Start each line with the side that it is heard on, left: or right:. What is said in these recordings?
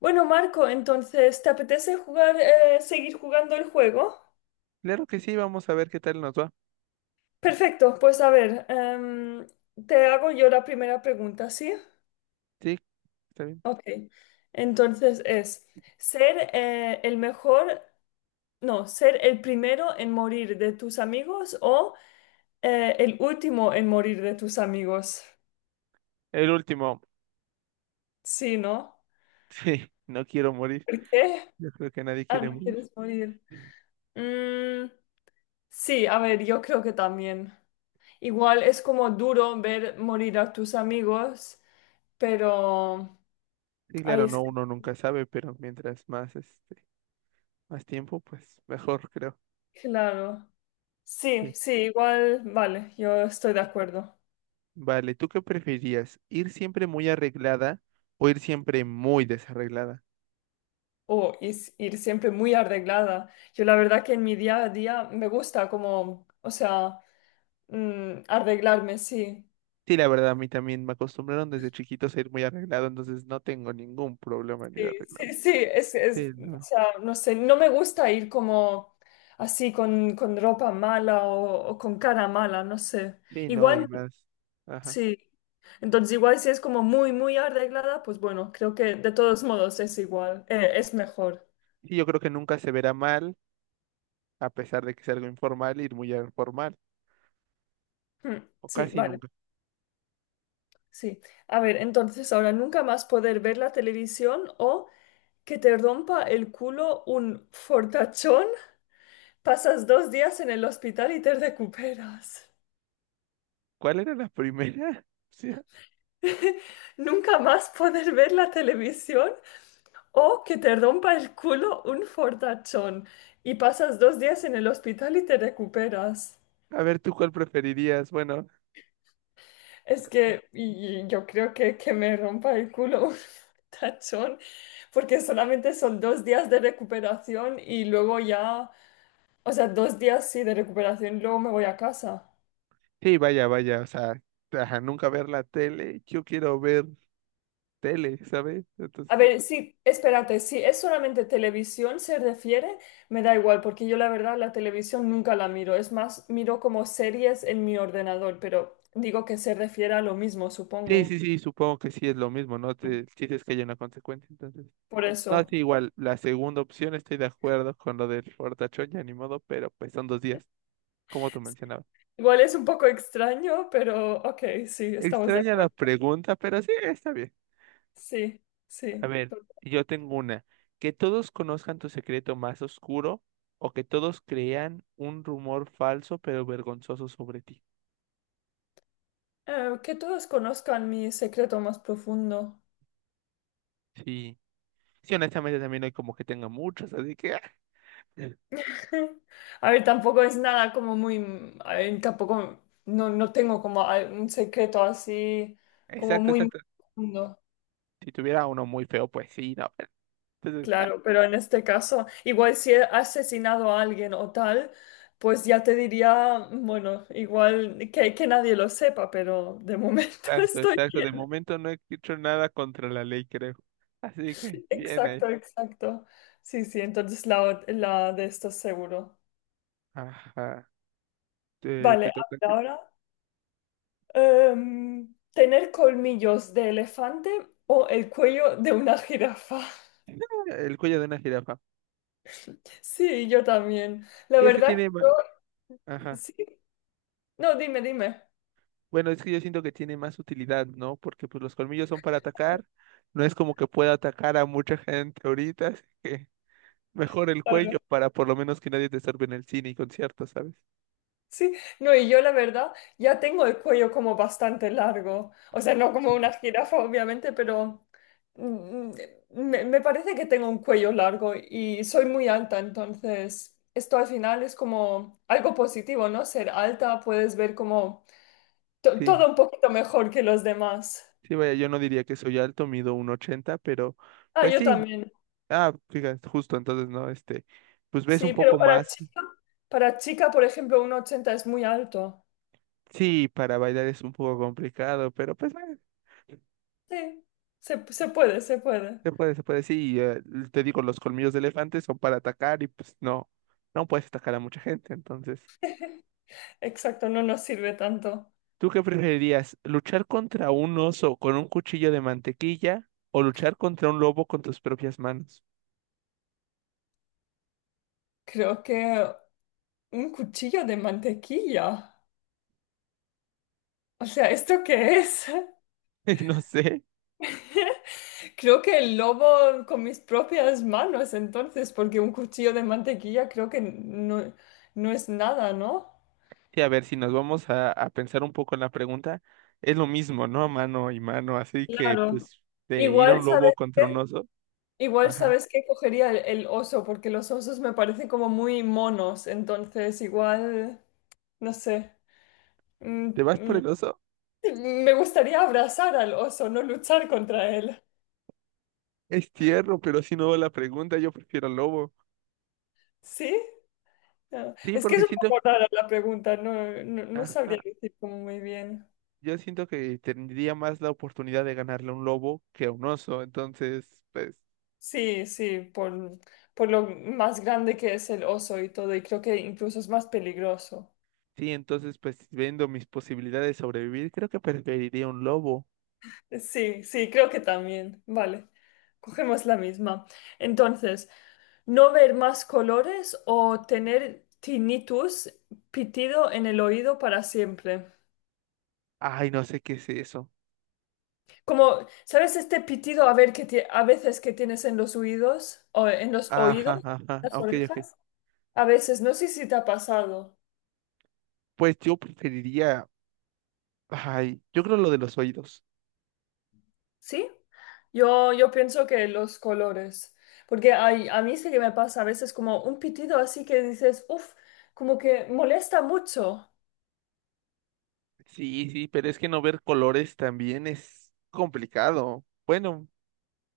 left: Bueno, Marco, entonces, ¿te apetece jugar, seguir jugando el juego?
right: Claro que sí, vamos a ver qué tal nos va.
left: Perfecto, pues a ver, te hago yo la primera pregunta, ¿sí?
right: Sí, está bien.
left: Ok, entonces es, ¿ser el mejor, no, ser el primero en morir de tus amigos o el último en morir de tus amigos?
right: El último.
left: Sí, ¿no?
right: Sí, no quiero morir.
left: ¿Por qué?
right: Yo creo que nadie
left: Ah,
right: quiere
left: no
right: morir.
left: quieres morir. Mm, sí, a ver, yo creo que también. Igual es como duro ver morir a tus amigos, pero.
right: Sí,
left: Ay,
right: claro,
left: es
right: no,
left: que,
right: uno nunca sabe, pero mientras más, más tiempo, pues mejor, creo.
left: claro.
right: Sí.
left: Sí, sí, igual, vale, yo estoy de acuerdo.
right: Vale, ¿tú qué preferías? ¿Ir siempre muy arreglada o ir siempre muy desarreglada?
left: O ir siempre muy arreglada. Yo la verdad que en mi día a día me gusta como, o sea, arreglarme, sí.
right: Sí, la verdad, a mí también me acostumbraron desde chiquitos a ir muy arreglado, entonces no tengo ningún problema en ir
left: Sí,
right: arreglado.
left: sí, sí, es,
right: Sí,
left: es, o
right: no.
left: sea, no sé, no me gusta ir como así con ropa mala o con cara mala, no sé.
right: Sí, no, y
left: Igual.
right: más. Ajá.
left: Sí. Entonces, igual si es como muy, muy arreglada, pues bueno, creo que de todos modos es igual, es mejor.
right: Sí, yo creo que nunca se verá mal, a pesar de que es algo informal, ir muy al formal,
left: Hmm.
right: o
left: Sí,
right: casi
left: vale,
right: nunca.
left: sí. A ver, entonces ahora nunca más poder ver la televisión o que te rompa el culo un fortachón, pasas 2 días en el hospital y te recuperas.
right: ¿Cuál era la primera? O sea,
left: Nunca más poder ver la televisión o que te rompa el culo un fortachón y pasas 2 días en el hospital y te recuperas.
right: a ver, ¿tú cuál preferirías? Bueno,
left: Es que yo creo que, me rompa el culo un tachón, porque solamente son 2 días de recuperación y luego ya, o sea, 2 días sí de recuperación, luego me voy a casa.
right: sí, vaya, vaya, o sea, ajá, nunca ver la tele, yo quiero ver tele, ¿sabes? Entonces,
left: A ver, sí, espérate, si es solamente televisión se refiere, me da igual, porque yo la verdad la televisión nunca la miro, es más, miro como series en mi ordenador, pero digo que se refiere a lo mismo,
right: sí, sí,
left: supongo.
right: sí, supongo que sí es lo mismo, ¿no? Sí es que hay una consecuencia, entonces.
left: Por
right: No,
left: eso.
right: sí, igual, la segunda opción estoy de acuerdo con lo del fortachón, ya ni modo, pero pues son dos días, como tú mencionabas.
left: Igual es un poco extraño, pero ok, sí, estamos de
right: Extraña la
left: acuerdo.
right: pregunta, pero sí, está bien.
left: Sí,
right: A
left: sí.
right: ver, yo tengo una. Que todos conozcan tu secreto más oscuro o que todos crean un rumor falso pero vergonzoso sobre ti.
left: Que todos conozcan mi secreto más profundo.
right: Sí, sí, honestamente también no hay como que tenga muchos, así que...
left: A ver, tampoco es nada como muy, a ver, tampoco, no, no tengo como un secreto así como
right: Exacto,
left: muy
right: exacto.
left: profundo.
right: Si tuviera uno muy feo, pues sí, no, pero entonces,
left: Claro, pero en este caso, igual si he asesinado a alguien o tal, pues ya te diría, bueno, igual que, nadie lo sepa, pero de momento
right: exacto,
left: estoy
right: exacto. De
left: bien.
right: momento no he hecho nada contra la ley, creo. Así que, bien ahí.
left: Exacto, exacto. Sí, sí, entonces la de esto seguro.
right: Ajá, te
left: Vale,
right: toca.
left: habla ahora. ¿Tener colmillos de elefante o el cuello de una jirafa?
right: El cuello de una jirafa.
left: Sí, yo también. La
right: Sí, es que
left: verdad que
right: tiene...
left: yo,
right: Ajá.
left: sí. No, dime, dime.
right: Bueno, es que yo siento que tiene más utilidad, ¿no? Porque pues los colmillos son para atacar. No es como que pueda atacar a mucha gente ahorita, así que mejor el
left: Claro.
right: cuello para por lo menos que nadie te estorbe en el cine y conciertos, ¿sabes?
left: Sí, no, y yo la verdad ya tengo el cuello como bastante largo. O sea, no como una jirafa, obviamente, pero mm, me parece que tengo un cuello largo y soy muy alta, entonces esto al final es como algo positivo, ¿no? Ser alta, puedes ver como
right: Sí,
left: todo un poquito mejor que los demás.
right: sí, vaya, yo no diría que soy alto, mido un ochenta, pero
left: Ah,
right: pues
left: yo
right: sí.
left: también.
right: Ah, fíjate, justo, entonces, ¿no? Este, pues ves
left: Sí,
right: un
left: pero
right: poco más.
left: para chica, por ejemplo, 1,80 es muy alto.
right: Sí, para bailar es un poco complicado, pero pues bueno,
left: Sí, se puede, se puede.
right: se puede, sí, te digo, los colmillos de elefante son para atacar y pues no, no puedes atacar a mucha gente, entonces,
left: Exacto, no nos sirve tanto.
right: ¿tú qué preferirías? ¿Luchar contra un oso con un cuchillo de mantequilla o luchar contra un lobo con tus propias manos?
left: Creo que un cuchillo de mantequilla. O sea, ¿esto qué es?
right: No sé,
left: Creo que el lobo con mis propias manos, entonces, porque un cuchillo de mantequilla creo que no, no es nada, ¿no?
right: sí, a ver, si nos vamos a pensar un poco en la pregunta, es lo mismo, ¿no? Mano y mano, así que
left: Claro.
right: pues de ir a
left: Igual,
right: un lobo
left: ¿sabes?
right: contra un oso,
left: Igual
right: ajá,
left: sabes que cogería el oso, porque los osos me parecen como muy monos, entonces igual, no sé. Mm,
right: ¿te vas por
left: mm,
right: el oso?
left: me gustaría abrazar al oso, no luchar contra él.
right: Es tierno, pero si no va la pregunta, yo prefiero al lobo.
left: ¿Sí? Ah,
right: Sí,
left: Es que es
right: porque
left: un
right: siento,
left: poco rara la pregunta, no, no, no
right: ajá,
left: sabría decir como muy bien.
right: yo siento que tendría más la oportunidad de ganarle a un lobo que a un oso. Entonces, pues,
left: Sí, sí, por lo más grande que es el oso y todo, y creo que incluso es más peligroso.
right: sí, entonces, pues, viendo mis posibilidades de sobrevivir, creo que preferiría un lobo.
left: Sí, sí, creo que también. Vale, cogemos la misma. Entonces. No ver más colores o tener tinnitus, pitido en el oído para siempre.
right: Ay, no sé qué es eso.
left: Como, ¿sabes este pitido a ver que a veces que tienes en los oídos o en los oídos,
right: Ajá, ajá,
left: las
right: ok, ok.
left: orejas? A veces, no sé si te ha pasado.
right: Pues yo preferiría, ay, yo creo lo de los oídos.
left: ¿Sí? Yo pienso que los colores, porque a mí sí que me pasa a veces como un pitido así que dices, uff, como que molesta mucho.
right: Sí, sí, pero es que no ver colores también es complicado. Bueno,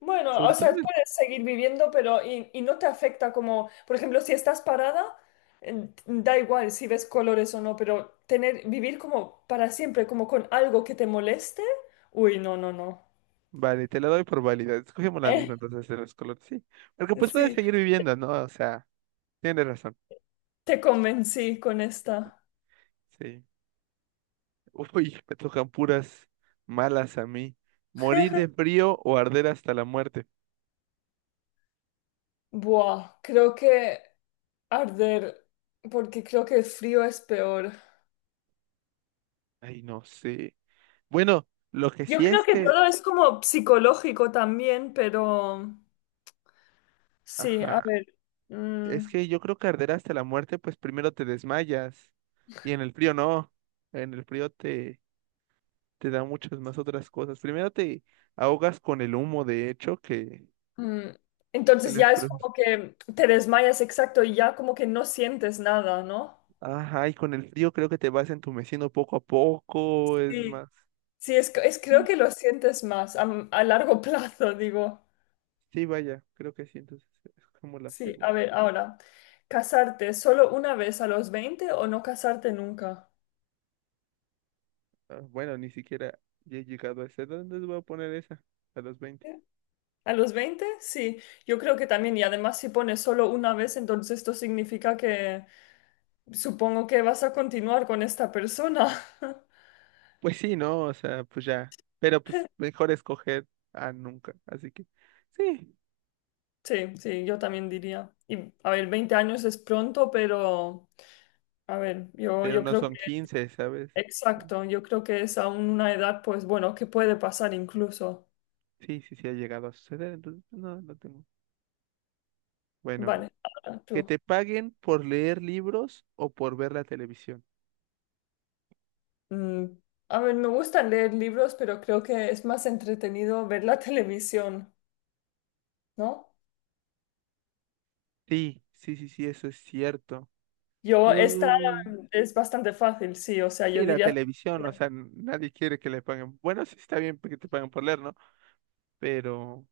left: Bueno,
right: sobre
left: o
right: todo
left: sea, puedes seguir viviendo, pero y no te afecta como, por ejemplo, si estás parada, da igual si ves colores o no, pero tener, vivir como para siempre, como con algo que te moleste, uy, no, no, no.
right: vale, te la doy por válida. Escogemos la misma entonces de los colores, sí. Porque
left: Eh,
right: pues puedes
left: sí,
right: seguir viviendo, ¿no? O sea, tienes razón.
left: te convencí con esta.
right: Sí. Uy, me tocan puras malas a mí. Morir de frío o arder hasta la muerte.
left: Buah, creo que arder, porque creo que el frío es peor.
right: Ay, no sé. Bueno, lo que
left: Yo
right: sí
left: creo
right: es
left: que
right: que,
left: todo es como psicológico también, pero sí, a
right: ajá,
left: ver.
right: es
left: Mm.
right: que yo creo que arder hasta la muerte, pues primero te desmayas. Y en el frío no. En el frío te da muchas más otras cosas. Primero te ahogas con el humo, de hecho, que
left: Mm.
right: que
left: Entonces
right: las
left: ya es
right: flores.
left: como que te desmayas exacto y ya como que no sientes nada, ¿no?
right: Ajá, y con el frío creo que te vas entumeciendo poco a poco, es
left: Sí,
right: más.
left: sí, es
right: Sí,
left: creo que lo sientes más a largo plazo, digo.
right: sí, vaya, creo que sí, entonces es como la
left: Sí, a
right: segunda.
left: ver, ahora, ¿casarte solo una vez a los 20 o no casarte nunca?
right: Ah, bueno, ni siquiera ya he llegado a esa edad, entonces voy a poner esa, a los 20.
left: ¿A los veinte? Sí, yo creo que también, y además si pones solo una vez, entonces esto significa que supongo que vas a continuar con esta persona.
right: Pues sí, ¿no? O sea, pues ya. Pero pues mejor escoger a nunca, así que sí,
left: Sí, sí, yo también diría. Y a ver, 20 años es pronto, pero a ver,
right: pero
left: yo
right: no
left: creo
right: son
left: que,
right: 15, ¿sabes? No,
left: exacto, yo creo que es aún una edad, pues bueno, que puede pasar incluso.
right: sí, sí, sí ha llegado a suceder, entonces pues no, no tengo. Bueno,
left: Vale, ahora
right: que
left: tú.
right: te paguen por leer libros o por ver la televisión.
left: Mm, a ver, me gusta leer libros, pero creo que es más entretenido ver la televisión, ¿no?
right: Sí, sí, sí, sí, eso es cierto.
left: Yo, esta
right: Mm,
left: es bastante fácil, sí, o sea, yo
right: sí, la
left: diría,
right: televisión, o sea, nadie quiere que le paguen. Bueno, sí está bien que te paguen por leer, ¿no? Pero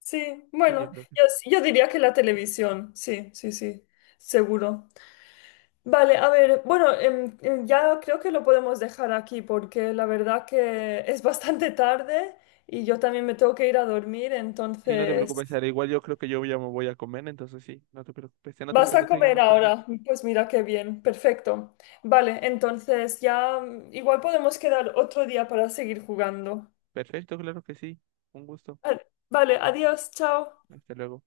left: sí,
right: sí, yo
left: bueno,
right: creo que sí.
left: yo diría que la televisión, sí, sí, sí, seguro. Vale, a ver, bueno, ya creo que lo podemos dejar aquí porque la verdad que es bastante tarde y yo también me tengo que ir a dormir,
right: Sí, no te preocupes,
left: entonces.
right: Sara. Igual yo creo que yo ya me voy a comer, entonces sí, no te preocupes. En otra
left: ¿Vas a
right: ocasión
left: comer
right: seguimos jugando.
left: ahora? Pues mira qué bien, perfecto. Vale, entonces ya igual podemos quedar otro día para seguir jugando.
right: Perfecto, claro que sí. Un gusto.
left: Vale, vale, adiós, chao.
right: Hasta luego.